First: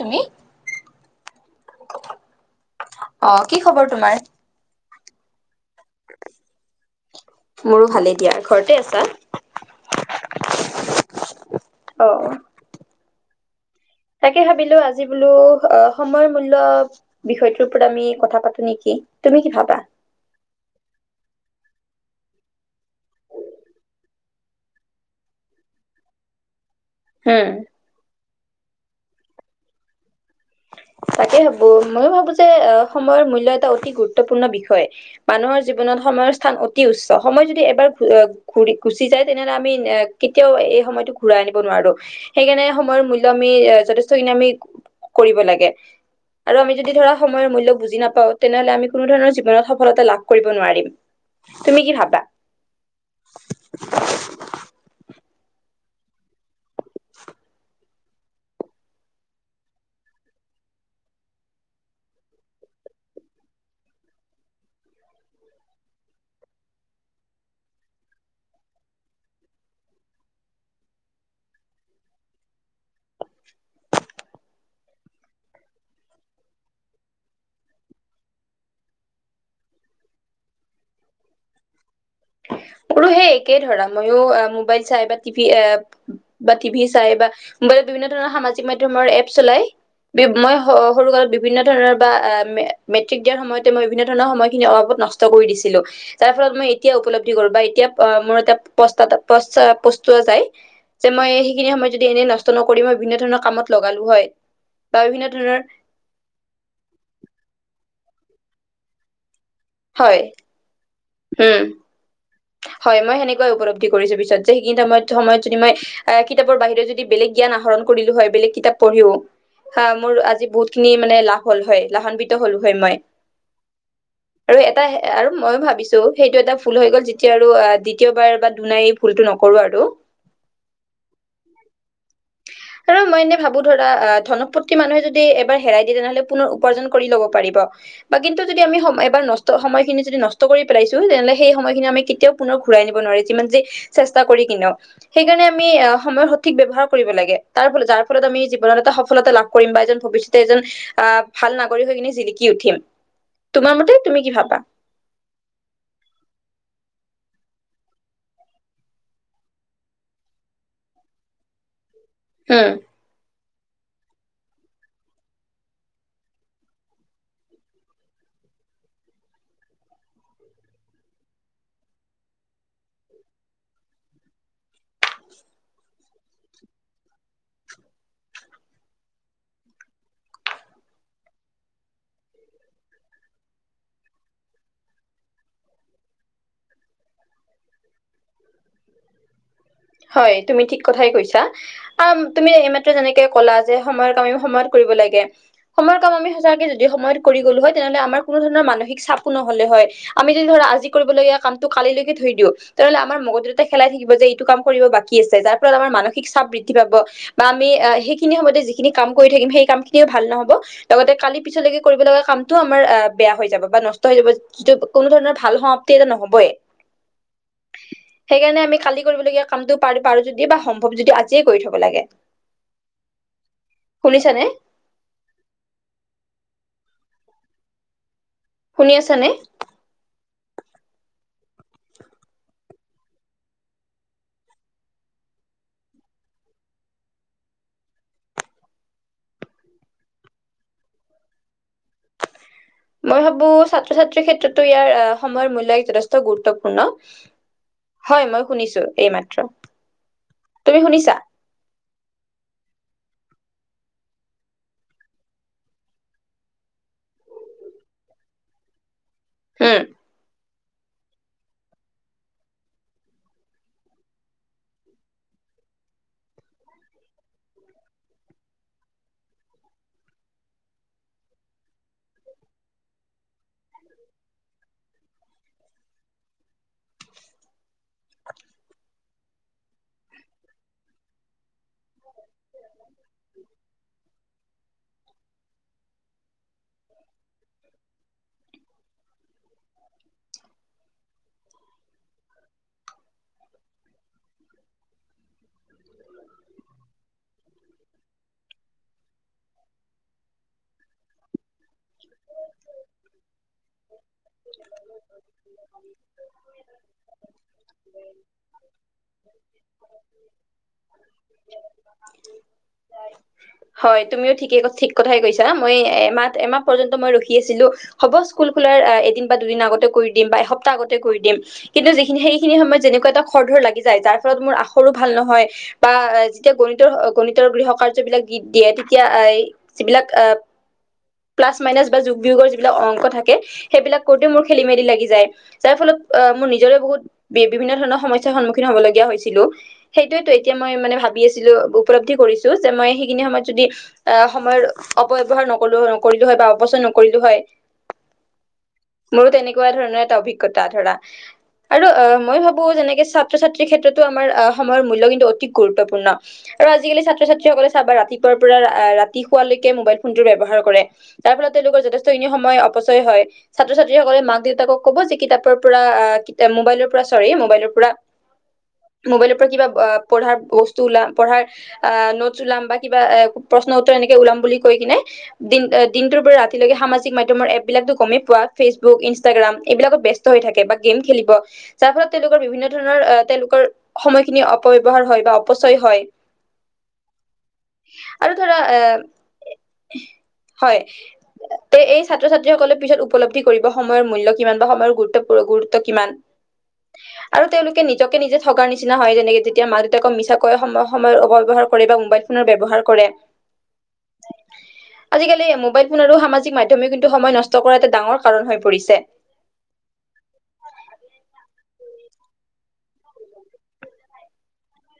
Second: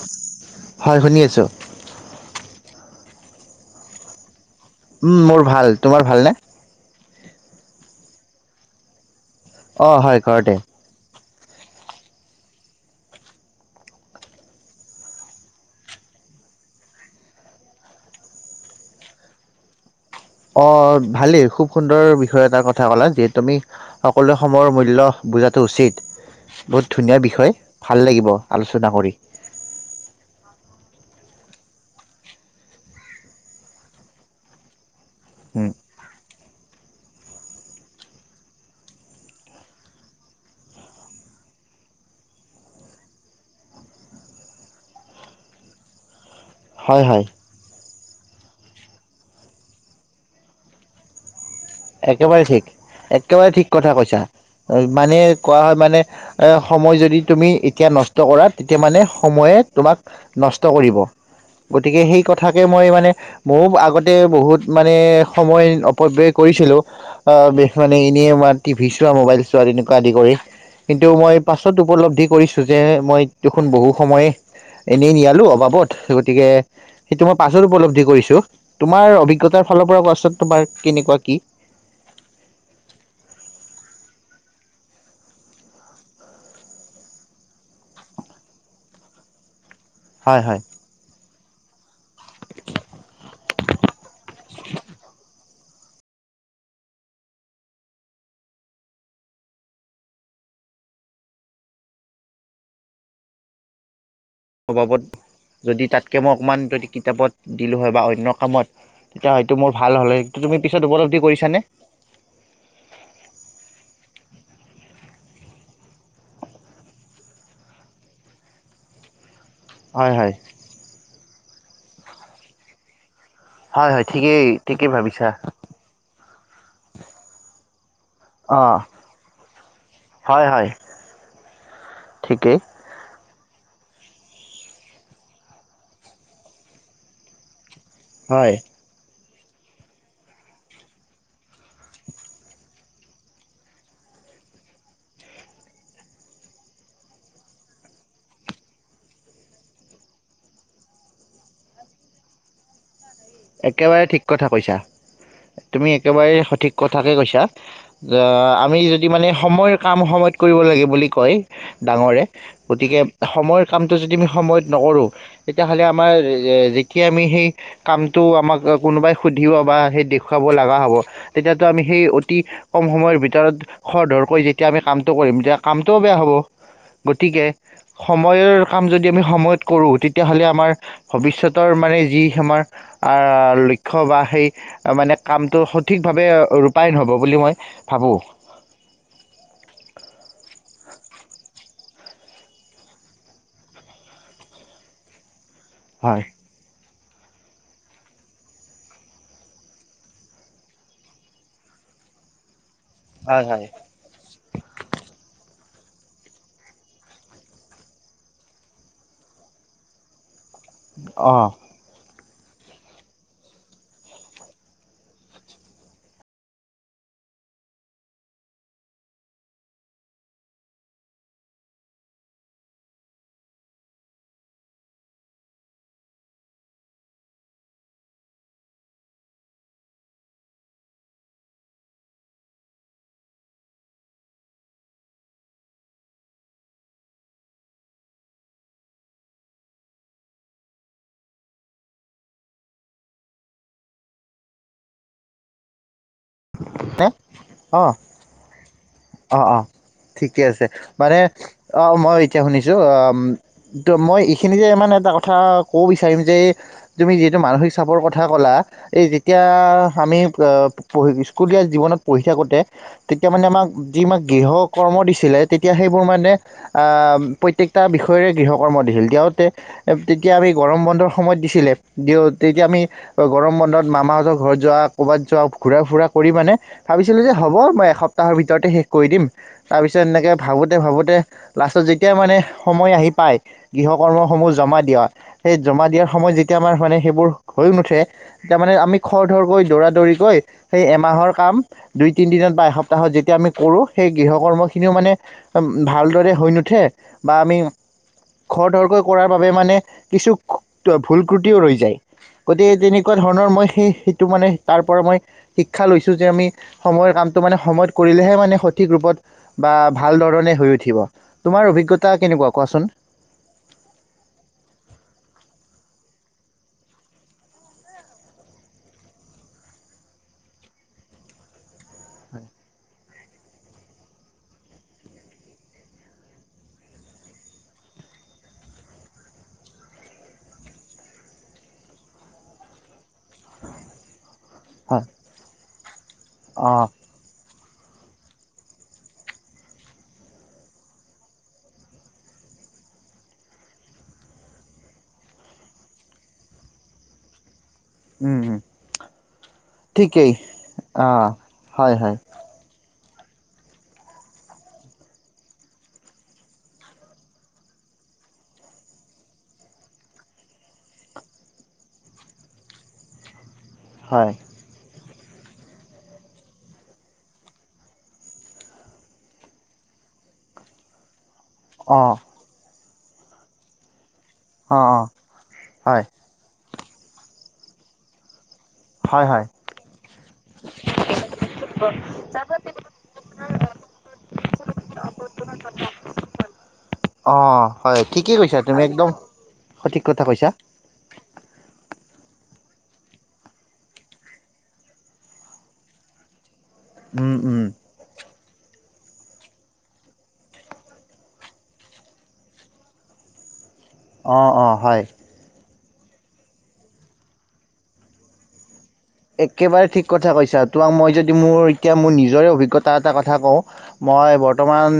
তুমি হয় শুনি আছোঁ অ কি খবৰ তোমাৰ উম মোৰ ভাল তোমাৰ ভালনে মোৰো ভালেই দিয়া ঘৰতে আছা অ হয় ঘৰতে অ তাকে ভাবিলো আজি বোলো অ সময়ৰ মূল্য বিষয়টোৰ ওপৰত আমি কথা পাতো নেকি তুমি কি ভাবা অঁ ভালেই খুব সুন্দৰ বিষয় এটাৰ কথা ক'লা যিহেতু তুমি সকলোৱে সময়ৰ মূল্য বুজাটো উচিত বহুত ধুনীয়া উম বিষয় ভাল লাগিব আলোচনা কৰি তাকে ভাবো ময়ো ভাবো যে আহ সময়ৰ মূল্য এটা অতি গুৰুত্বপূৰ্ণ বিষয় মানুহৰ উম জীৱনত সময় স্থান অতি উচ্চ সময় যদি এবাৰ গঢ় ঘূ ঘূৰি গুচি যায় তেনেহ'লে আমি এ কেতিয়াও এই সময়টো ঘূৰাই আনিব নোৱাৰো সেইকাৰণে সময়ৰ মূল্য আমি এ যথেষ্টখিনি আমি কৰিব লাগে আৰু আমি যদি হয় ধৰা হয় সময়ৰ মূল্য বুজি নাপ তেনেহলে আমি কোনো ধৰণৰ জীৱনত সফলতা লাভ কৰিব নোৱাৰিম তুমি কি ভাবা? একেবাৰে ঠিক একেবাৰে ঠিক কথা কৈছা মানে কোৱা হয় মানে সময় যদি তুমি এতিয়া নষ্ট কৰা তেতিয়া মানে সময়ে তোমাক নষ্ট কৰিব গতিকে সেই কথাকে মই মানে মোৰ আগতে বহুত মানে সময় অপব্যয় কৰিছিলো মানে এনেইম টিভিি চোৱা মোবাইল চোৱা তেনেকুৱা আদি কৰি কিন্তু মই পাছত উপলব্ধি কৰিছো যে মই দেখোন বহু সময় এনেই নিয়ালো অবাবত গতিকে সেইটো মই পাছত উপলব্ধি কৰিছো তোমাৰ অভিজ্ঞতাৰ ফালৰ পৰা তোমাৰ কেনেকুৱা কি মোৰো সেই একে ধৰা মইো মোবাইল চাই বা টিভি বা টিভি চাই বা মোবাইলত বিভিন্ন ধৰণৰ সামাজিক মাধ্যমৰ এপ চলাই বিব হয় মই হয় সৰু কালত বিভিন্ন ধৰণৰ বা মেট্ৰিক দিয়াৰ সময়তে মই বিভিন্ন ধৰণৰ সময়খিনি অবাবত নষ্ট কৰি দিছিলো তাৰ ফলত মই ই এতিয়া উপলব্ধি কৰো বা এতিয়া মই পস্তা দা পস্তা পস্তোৱা যায় যে মই সেইখিনি সময়ত যদি এনেই নষ্ট নকৰি মই বিভিন্ন ধৰণৰ কামত লগালো হয় বা অভাৱত বিভিন্ন ধৰণৰ যদি তাতকৈ মই অকণমান যদি কিতাপত দিলোঁ হয় বা অই অন্য কামত তেতিয়া হয় ত মোৰ ভাল হ'লে হয় তুমি পিছত উপলব তি কৰিছানে উম। হয় মই সেনেকুৱাই উপলব্ধি কৰিছো পিছত যে সেইখিনি সময়ত সময়ত যদি আ কিতাপৰ বাহিৰে যদি বেলেগ জ্ঞান আহৰণ কৰিলো হয় বেলেগ কিতাপ পঢ়িও হা মোৰ হয় হয় আজি বহুত খিনি মানে লাভ হল হয় লাভান্বিত হ'লো হয় মই হয় হয় ঠিকেই আৰু এটা ঠিকেই হ ভাবিছা আৰু মইো ভাবিছো সেইটো এটা ভুল হৈ গ'ল যি এতিয়া আৰু দ্বিতীয়বাৰ বা অঁ দুনাই ভুলটো নকৰো আৰু হয় হয় ঠিকেই আৰু মই এনে ভাব বু ধৰা ধনপতি মানুহে যদি এবাৰ হেৰাই দিয়ে তেনেহলে পুনৰ উপাৰ্জন কৰি ল'ব পাৰিব বা কিন্তু হয় যদি আমি সম এবাৰ নষ্ট সময়খিনি যদি নষ্ট কৰি পেলাইছো তেনেহলে সেই সময়খিনি আমি কেতিয়াও পুনৰ ঘূৰাই নিব নোৱাৰে যিমান যি চেষ্টা কৰি কিনেও সেইকাৰণে আমি সময়ৰ সঠিক ব্যৱহাৰ কৰিব লাগে তাৰ ফলত যাৰ ফলত আমি জীৱনত এটা সফলতা লাভ কৰিম বা এজন ভৱিষ্যতে এজন আহ ভাল নাগৰিক হৈ কিনে জিলিকি উঠিম তোমাৰ মতে একেবাৰে তুমি ঠিক কি কথা ভাবা কৈছা তুমি একেবাৰে সঠিক কথাকে কৈছা আ আমি যদি মানে সময়ৰ কাম সময়ত কৰিব লাগে বুলি কয় ডাঙৰে উম গতিকে সময় কামটো যদি আমি সময়ত নকৰোঁ তেতিয়াহলে আমাৰ যেতিয়া আমি সেই কাম তো আমাক কোনোবাই সুধিব বা সেই দেখুৱাব লগা হব তেতিয়াতো আমি সেই অতি কম সময়ৰ ভিতৰত খৰ ধৰকৈ যেতিয়া আমি কামটো কৰিম তেতিয়া কামটোও বেয়া হ'ব গতিকে সময়ৰ কাম যদি আমি সময়ত কৰোঁ তেতিয়াহলে আমাৰ ভৱিষ্যতৰ মানে যি আমাৰ লক্ষ্য বা সেই মানে কামটো সঠিকভাৱে ৰূপায়ণ হ'ব বুলি মই ভাবোঁ হয় তুমি ঠিক কথাই কৈছা আ তুমি এইমাত্ৰ যেনেকে কলা যে সময়ৰ কামে সময়ত কৰিব লাগে সময়ৰ কাম হয় আমি সঁচাকে য দি সময়ত কৰি গলো হয় তেনেহলে আমাৰ কোনো ধৰণৰ মানসিক চাপো নহলে হয় আমি যদি ধৰা আজি কৰিবলগীয়া কামটো কালিলৈকে থৈ দিওঁ তেনেহলে আমাৰ হয় মগজুতে হয় খেলাই থাকিব যে এইটো কাম কৰিব বাকী আছে যাত আমাৰ মানসিক চাপ বৃদ্ধি পাব বা আমি সেইখিনি সময়তে যিখিনি কাম থাকিম, সেই কামখিনিও ভাল নহব। লগতে কালি অঁ পিছলৈকে কৰিবলগা কাম টো আমাৰ অ' বেয়া হৈ যাব বা নষ্ট হৈ যাব। যিটো কোনোধৰণৰ ভাল সমাপ্তি এটা নহবয়ে। সেইকাৰণে আমি কালি কৰিবলগীয়া কামটো পাৰ- পাৰোঁ যদি বা সম্ভৱ যদি, আজিয়ে কৰি থব লাগে। শুনিছানে? শুনি আছানে? মই ভাবো ছাত্ৰ-ছাত্ৰীৰ ক্ষেত্ৰতো ইয়াৰ অ'- সময়ৰ মূল্যই যথেষ্ট গুৰুত্ব এ? অ'। শুনিছো এইমাত্ৰ অ' - অ' ঠিকে আছে। তুমি শুনিছা মানে অ'- মই এতিয়া শুনিছোঁ, অ'- উম তো মই এইখিনিতে মানে এটা কথা কব বিচাৰিম যে, তুমি যিহেতু মানসিক চাপৰ কথা ক'লা, এই এতিয়া উম আমি অ' পঢ়ি গৈছোঁ। স্কুলীয়া জীৱনত পঢ়ি থাকোঁতে, তেতিয়া মানে আমাক- যি আমাক গৃহকৰ্ম দিছিলে, তেতিয়া সেইবোৰ মানে অ'- প্ৰত্যেকটা বিষয়েৰে গৃহকৰ্ম দিছিল। তেওঁতে তেতিয়া আমি গৰম বন্ধৰ সময়ত দিছিলে। দিওঁ, তেতিয়া আমি গৰম বন্ধত মামাহঁতৰ ঘৰত যোৱা, ক'ৰবাত যোৱা, ঘূৰা-ফুৰা হয়নে? ভাবিছিলো যে হব, মই এসপ্তাহৰ ভিতৰতে শেষ কৰি দিম দিম। তাৰপিছত এনেকে ভাবোঁতে-ভাবোঁতে লাষ্টত যেতিয়া মানে সময় আহি পায়, গৃহকৰ্মসমূহ জমা দিয়া সেই জমা দিয়াৰ সময়ত যেতিয়া আমাৰ মানে সেইবোৰ হৈ নুঠে, তেতিয়া মানে আমি খৰধৰকৈ দৌৰা-দৌৰিকৈ সেই এমাহৰ কাম দুই-তিনিদিনত বা এসপ্তাহত যেতিয়া আমি কৰোঁ, সেই গৃহকৰ্মখিনিও মানে ভালদৰে হৈ নুঠে বা আমি খৰধৰকৈ কৰাৰ বাবে মানে কিছু ভুল ক্ৰু টিও ৰৈ যায়। গতিকে তেনেকুৱা ধৰণৰ মই সেই- সেইটো মানে, তাৰ পৰা মই শিক্ষা লৈছোঁ যে আমি সময়ৰ কামটো মানে সময়ত কৰিলেহে মানে সঠিক ৰূপত বা ভালধৰণে হৈ উঠিব। তোমাৰ অভিজ্ঞতা কেনেকুৱা? কোৱাচোন। এ মাহ এমাহ পৰ্যন্ত মই ৰখি আছিলোঁ। হ'ব, স্কুল খোলাৰ এদিন বা দুদিন আগতে কৰি দিম বা এসপ্তাহ আগতে কৰি দিম। কিন্তু যিখিনি- সেইখিনি সময়ত যেনেুকুৱা এটা খৰধৰ লাগি যায়, যাৰ ফলত মোৰ আখৰো ভাল নহয় বা যেতিয়া গণিতৰ- গণিতৰ গৃহকাৰ্য বিলাক দিত- দিয়ে, তেতিয়া অ'- এই যিবিলাক অ' প্লাছ মাইনাছ বা যোগ-বিয়োগৰ যিবিলাক অংক থাকে, সেইবিলাক কৰোঁতে মোৰ খেলিমেলি হয় লাগি যায়। যাৰ ফলত অ'- মোৰ নিজৰে অঁ বহুত বি বিভিন্ন ধৰণৰ সমস্যাৰ সন্মুখীন হব লগীয়া হৈছিলোঁ। সেইটোৱেতো এতিয়া মই মানে ভাবি আছিলোঁ। উপলব্ধি কৰিছোঁ যে মই সেইখিনি সময়ত যদি অ'- সময়ৰ অপব্যৱহাৰ নকৰিলোঁ কৰিলোঁ হয় বা অপচয় নকৰিলোঁ হয় উম উম মোৰো তেনেকুৱা ধৰণৰ এটা ঠিকেই অভিজ্ঞতা ধৰা। অঁ আৰু হয় হয় অ' মই ভাবো যেনেকে ছাত্ৰ-ছাত্ৰীৰ ক্ষেত্ৰতো আমাৰ অ'- সময়ৰ মূল্য কিন্তু অতি গুৰুত্বপূৰ্ণ। আৰু আজিকালি ছাত্ৰ-ছাত্ৰীসকলে চাবা, ৰাতিপুৱাৰ পৰা অ'- ৰাতি শুৱালৈকে মোবাইল ফোনটো ব্যৱহাৰ কৰে। তাৰ ফলত তেওঁলোকৰ যথেষ্টখিনি সময় অপচয় হয়। ছাত্ৰ-ছাত্ৰীসকলে হয় মাক দেউতাকক ক'ব যে কিতাপৰ পৰা অ'- কিতা- মোবাইলৰ পৰা- ছৰি, মোবাইলৰ পৰা, মোবাইলৰ পৰা কিবা অ'- পঢ়াৰ বস্তু ওলা পঢ়াৰ অ'- অঁ নোটছ ওলাম বা কিবা এ- প্ৰশ্ন উত্তৰ এনে কে ওলাম বুলি কৈ অঁ কিনে, অঁ দিন হয় ৰাতিলৈকে সামাজিক মাধ্যমৰ এপবিলাকতো গমে পোৱা। ফেচবুক, হয় হয় ইনষ্টাগ্ৰাম এইবিলাকত ব্যস্ত হৈ থাকে বা গেম খেলিব। যাৰ ফলত তেওঁলোকৰ বিভিন্ন ধৰণৰ আহ তেওঁলোকৰ সময়খিনি অপব্যৱহাৰ হয় বা অপচয় হয়। অঁ হয় আৰু ঠিকেই ধৰা কৈছা এ তুমি একদম সঠিক কথা কৈছা হয় তে এই ছাত্ৰ ছাত্ৰীসকলে পিছত উপলব্ধি কৰিব সময়ৰ মূল্য কিমান বা সময়ৰ গুৰুত্ব গুৰুত্ব কিমান। উম আৰু উম তেওঁলোকে নিজকে নিজে ঠগাৰ নি নিচিনা হয় যেনেকে যেতিয়া মাক দেউতাকক মিছাকৈ সম সময়ৰ অপব্যৱহাৰ কৰে বা মোবাইল ফোনৰ ব্যৱহাৰ কৰে অঁ, অঁ হয়। আজিকালি মোবাইল ফোন আৰু সামাজিক মাধ্যমেও কিন্তু সময় নষ্ট কৰা এটা ডাঙৰ কাৰণ হৈ পৰিছে। একেবাৰে ঠিক কথা কৈছা। তোমাক মই যদি মোৰ এতিয়া মোৰ নিজৰে অভিজ্ঞতা এটা কথা কওঁ। মই বৰ্তমান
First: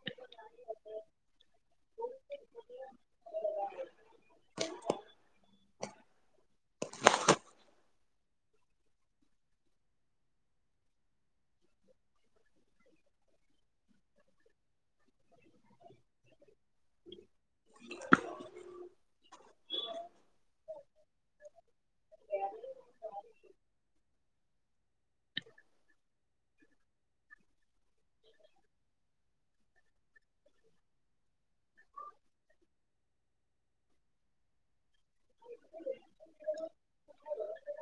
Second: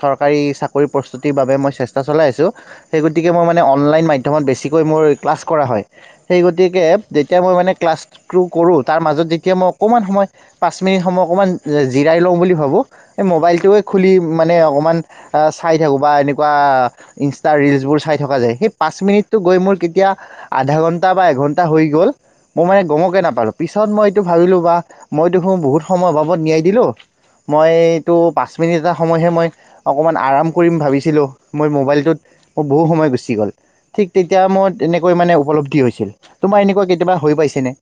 চৰকাৰী চাকৰি প্ৰস্তুতিৰ বাবে মই চেষ্টা চলাই আছোঁ। সেই গতিকে মই মানে অনলাইন মাধ্যমত বেছিকৈ মোৰ ক্লাছ কৰা হয়। সেই গতিকে যেতিয়া মই মানে ক্লাছ স্ক্ৰু কৰোঁ। তাৰ মাজত যেতিয়া মই অকণমান সময় পাঁচ মিনিট সময় অকণমান জিৰাই লওঁ বুলি ভাবোঁ, এই মোবাইলটোৱে খুলি মানে অকণমান চাই থাকোঁ বা এনেকুৱা ইনষ্টা ৰিলচবোৰ চাই থকা যায়। সেই পাঁচ মিনিটটো গৈ মোৰ কেতিয়া আধা ঘণ্টা বা এঘণ্টা হৈ গ'ল মোৰ মানে গমকে নাপালোঁ। পিছত মই এইটো ভাবিলোঁ বা মই দেখোন বহুত সময় অবাবত নিয়াই দিলোঁ। মই কিন্তু পাঁচ মিনিট এটা সময়হে মই অকমান আৰাম কৰিম ভাবিছিলো। মই মোবাইলটোত মোৰ বহুত সময় গুচি গ'ল। ঠিক তেতিয়া মোৰ এনেকৈ মানে উপলব্ধি হৈছিল। তোমাৰ এনেকুৱা কেতিয়াবা হৈ পাইছেনে?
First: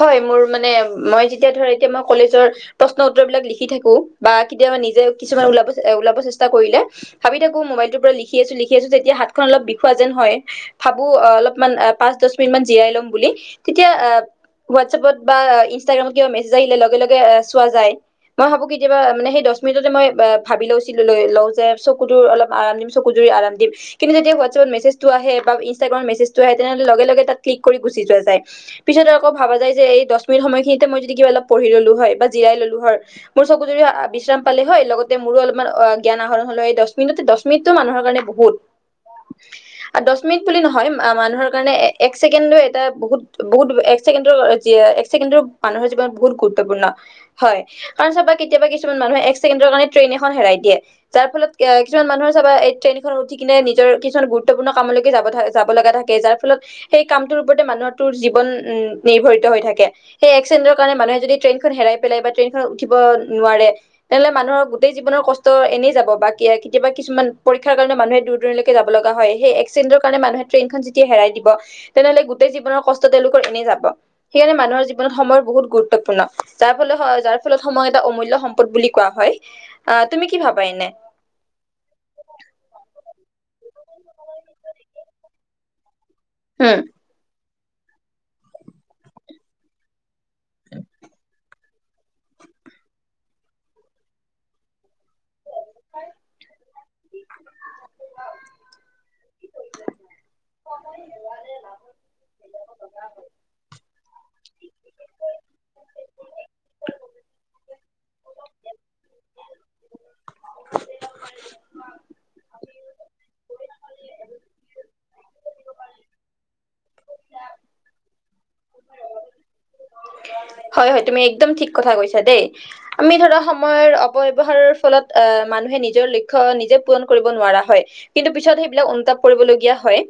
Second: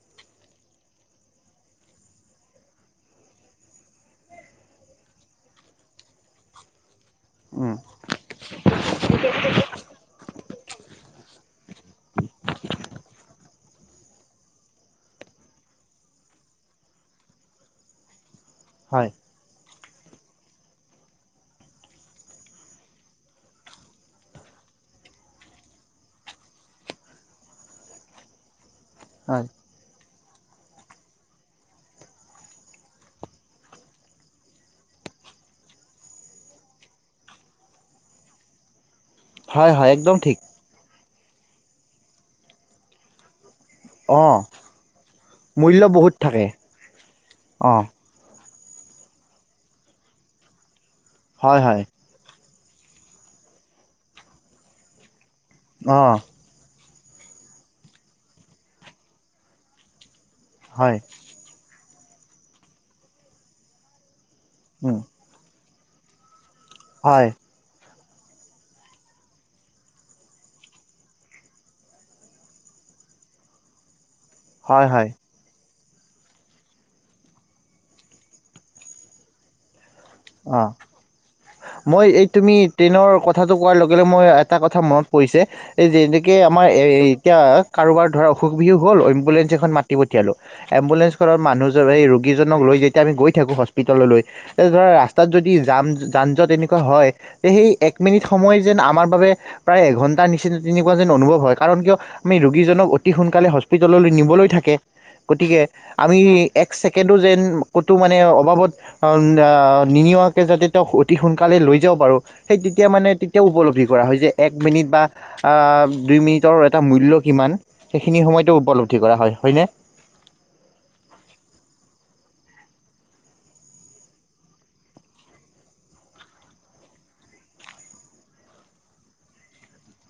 হয়। মোৰ মানে মই যেতিয়া ধৰা এতিয়া মই কলেজৰ প্ৰশ্ন উত্তৰ বিলাক লিখি থাকো বা কেতিয়াবা নিজে কিছুমান ওলাব ওলাব চেষ্টা কৰিলে ভাবি থাকো উম, মোবাইলটোৰ পৰা লিখি আছো লিখি আছো, যেতিয়া হাতখন অলপ বিখোৱা যেন হয় ভাবো অলপ মান পাচঁ দহ মিনিট মান জিৰাই লম বুলি তেতিয়া হোৱাট ছাপত বা ইনষ্টাগ্ৰামত কিবা মেছেজ আহিলে লগে লগে চোৱা যায়। মই ভাবো কেতিয়াবা হয় মানে সেই দছ তুমি যদি মই ভাবি লৈছিলো লওঁ যে চকু তোৰ অল আৰাম দিম চকু জুৰি আৰাম দিম কিন্তু যেতিয়া হোৱাটছএপত মেছেজটো আহে বা ইনষ্টাগ্ৰামত মেছেজ আহে তেনেহ'লে লগে লগে তাত ক্লিক কৰি গুচি যোৱা যায়। পিছত আকৌ হয় ভাবা যায় যে এই দছ মিনিট সময়খিনিতে মই যদি কা অলপ পঢ়ি ললো হয় বা জিৰাই ললো হয়। মোৰ চকুজুৰি বিশ্ৰাম পালে হয় লগতে মোৰো অলপমান জ্ঞান আহৰণ হল হয়। এই দছ মিনিটতে দছ মিনিটটো মানুহৰ কাৰণে বহুত। হয় হয় একদম দছ ঠিক মিনিট বুলি নহয়। মানুহৰ কাৰণে এক চেকেণ্ডো এটা বহুত বহুত এক ছেকেণ্ডৰ অঁ এক ছেকেণ্ড মূল্য মানুহৰ জীৱন বহুত থাকে গুৰুত্বপূৰ্ণ হয়। অঁ কাৰণ চব কেতিয়াবা কিছুমান মানুহ একেছেকেণ্ডৰ কাৰণে ট্ৰেইন এখন হেৰাই দিয়ে। যাৰ ফলত হয় হয় কিছুমান মানুহৰ বা এই ট্ৰেইনখনত উঠি কিনে নিজৰ কিছুমান গুৰুত্বপূৰ্ণ কামলৈকে যাব থাকে। যাব লগা অঁ থাকে যাৰ ফলত সেই কামটোৰ ওপৰতে মানুহৰ তোৰ জীৱন উম নিৰ্ভৰিত হৈ থাকে। সেই এক ছেকেণ্ডৰ কাৰণে হয় মানুহে যদি ট্ৰেইন খন হেৰাই পেলাই বা ট্ৰেইনখনত উঠিব নোৱাৰে তেনেহলে মানুহৰ গোটেই উম, জীৱনৰ কষ্ট এনেই এনেই যাব বা কিবা কেতিয়াবা কিছুমান হয় পৰীক্ষাৰ কাৰণে মানুহে দূ দূৰলৈক যাব লগা হয় সেই এক ছেকেণ্ডৰ কাৰণে মানুহে ট্ৰেইনখন যেতিয়া হেৰাই দিব তেনেহ'লে গোটেই জীৱনৰ কষ্ট তেওঁলোকৰ এনে যাব। সেইকাৰণে মানুহ হয় হয় জীৱনত সময় বহুত গুৰুত্বপুৰ্ণ। গুৰুত্বপূৰ্ণ যাৰ ফলত -যাৰ ফলত সময় এটা অমূল্যয় সম্পদ বুলি কোৱা হয়। আহ তুমি কি অ ভাবা এনে মই এই তুমি ট্ৰেইনৰ কথা। কথাটো কোৱাৰ লগে- লগে মই এটা কথা মনত পৰিছে এই যে যেনেকে আমাৰ উম এই এতিয়া কাৰোবাৰ ধৰা অসুখ বিসুখ হ'ল এমুলেঞ্চ এখন মাতি পঠিয়াব। মাতি পঠিয়ালো এম্বুলেঞ্চ খনত মানুহ। এই ৰোগীজনক লৈ যেতিয়া আমি গৈ থাকো হস্পিতাললৈ এই ধৰা ৰাস্তা তাত যদি জান যান জঁট তেনেকুৱা হয়। তে সেই এক মিনিট সময় যেন আমাৰ বাবে প্ৰায় এঘণ্টাৰ নিচিনা তেনেকুৱা যেন অনুভৱ হয়। কাৰণ কিয় আমি ৰোগীজনক অতি সোনকালে হস্পিটেললৈ নিবলৈ থাকে গতিকে আমি এক ছেকেণ্ডো যেন ক'তো মানে অবাবত। নিনিয়াকে যাতে তেওঁ অতি সোনকালে লৈ যাাব বাৰু সেই তেতিয়া মানে তেতিয়া উপলব্ধি কৰা হয় যে এক মিনিট বা দুই মিনিটৰ এটা মূল্য কিমান। সেইখিনি সময়ত উপলব্ধি কৰা হয় হয়নে? হয় -হয় তুমি একদম ঠিক কথা কৈছা দেই আমি ধৰা সময়ৰ অপব্যৱহাৰৰ ফলত অহ মানুহে নিজৰ লক্ষ্য নিজে পূৰণ কৰিব নোৱাৰা হয় কিন্তু পিছত সেইবিলাক অনুতাপ কৰিবলগীয়া হয়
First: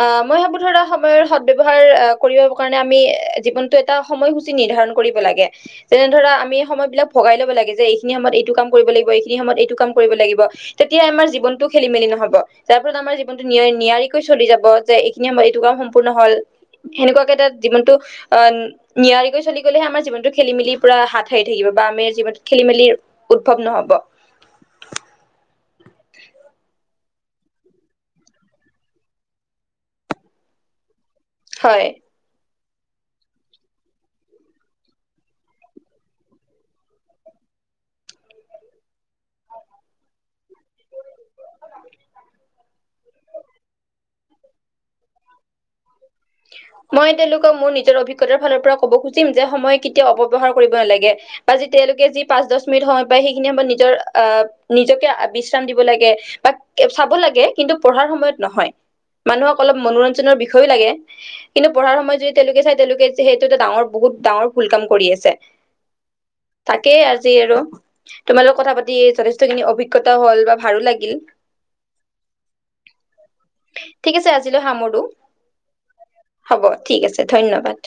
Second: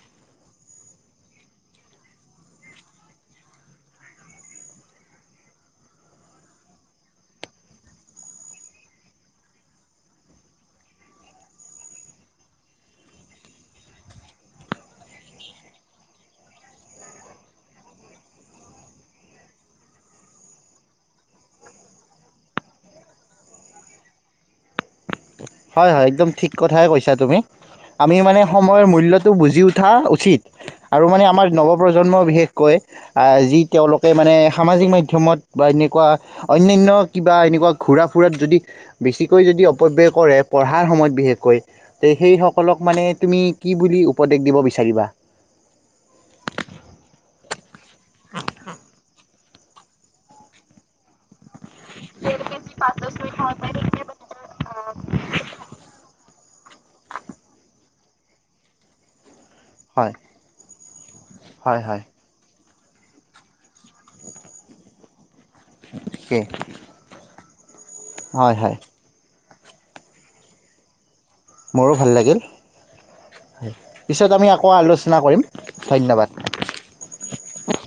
আহ মই ভাবো ধৰা সময়ৰ সদব্য়ৱহাৰ আহ কৰিব কাৰণে আমি জীৱনতটো এটা সময় নিৰ্ধাৰণ কৰিব লাগে। যেনে ধৰা আমি সময় বিলাক ভগাই লব লাগে যে এইখিনি সময়ত এইটো কাম কৰিব লাগিব এইখিনি সময়ত এইটো কাম কৰিব লাগিব তেতিয়া আমাৰ জীৱনটো খেলি মেলি নহব। যাৰ ফলত আমাৰ জীৱনটো নিয়াৰিকৈ চলি যাব যে এইখিনি সময়ত এইটো কাম সম্পূৰ্ণ হল সেনেকুৱাকে তাত জীৱনটো অ' নায়াৰিকৈ চলি গলেহে আমাৰ জীৱনটো খেলি মেলি পৰা হাত সাৰি থাকিব বা আমি জীৱনটোত খেলি- মেলি উদ্ভৱ নহব। হয়- হয় একদম ঠিক কথাই কৈছা তুমি আমি মানে সময়ৰ মূল্যটো বুজি উঠা উচিত। আৰু মানে আমাৰ হয় নৱপ্ৰজন্ম বিশেষকৈ কয় যি তেওঁলোকে মানে সামাজিক মাধ্যমত বা এনেকুৱা অন্যান্য কিবা এনেকুৱা ঘূৰা- ফুৰাত যদি বেছিকৈ যদি অপব্যয় কৰে। পঢ়াৰ সময়ত বিশেষকৈ, কয় সেই সকলক মানে তুমি কি বুলি উপদেশ দিব বিচাৰিবা। মই তেওঁলোকক মোৰ নি অভিজ্ঞতাৰ ফালৰ পৰা কব খুজিম যে সময় কেতিয়াও অপৱ্যৱহাৰ কৰিব নালাগে। বা যি তেওঁলোকে যি পাঁচ দছ মিনিট সময় পিয় সেইখিনি সময়ত নিজৰ আহ নিজকে বিশ্ৰাম দিব লাগে বা চাব লাগে কিন্তু- পঢ়াৰ সময়ত নহয় মানুহক অলপ হয় মনোৰঞ্জনৰ বিষয়ো লাগে কিন্তু হয় পঢ়াৰ হয় সময়ত যদি তেওঁলোকে চাই তেওঁলোকে যে সেইটো এটা ডাঙৰ বহুত ডাঙৰ ভুল কাম কৰি আছে ঠিকেই তাকেই আজি আৰু তোমালোক হয় কথা হয় পাতি যথেষ্ট যিখিনি অভিজ্ঞতা হল বা ভালো লাগিল মোৰো ভাল লাগিল হয় ঠিক আছে পিছত আমি আজিলৈ আকৌ সামৰো আলোচনা কৰিম। ধন্যবাদ হ'ব ঠিক আছে ধন্যবাদ।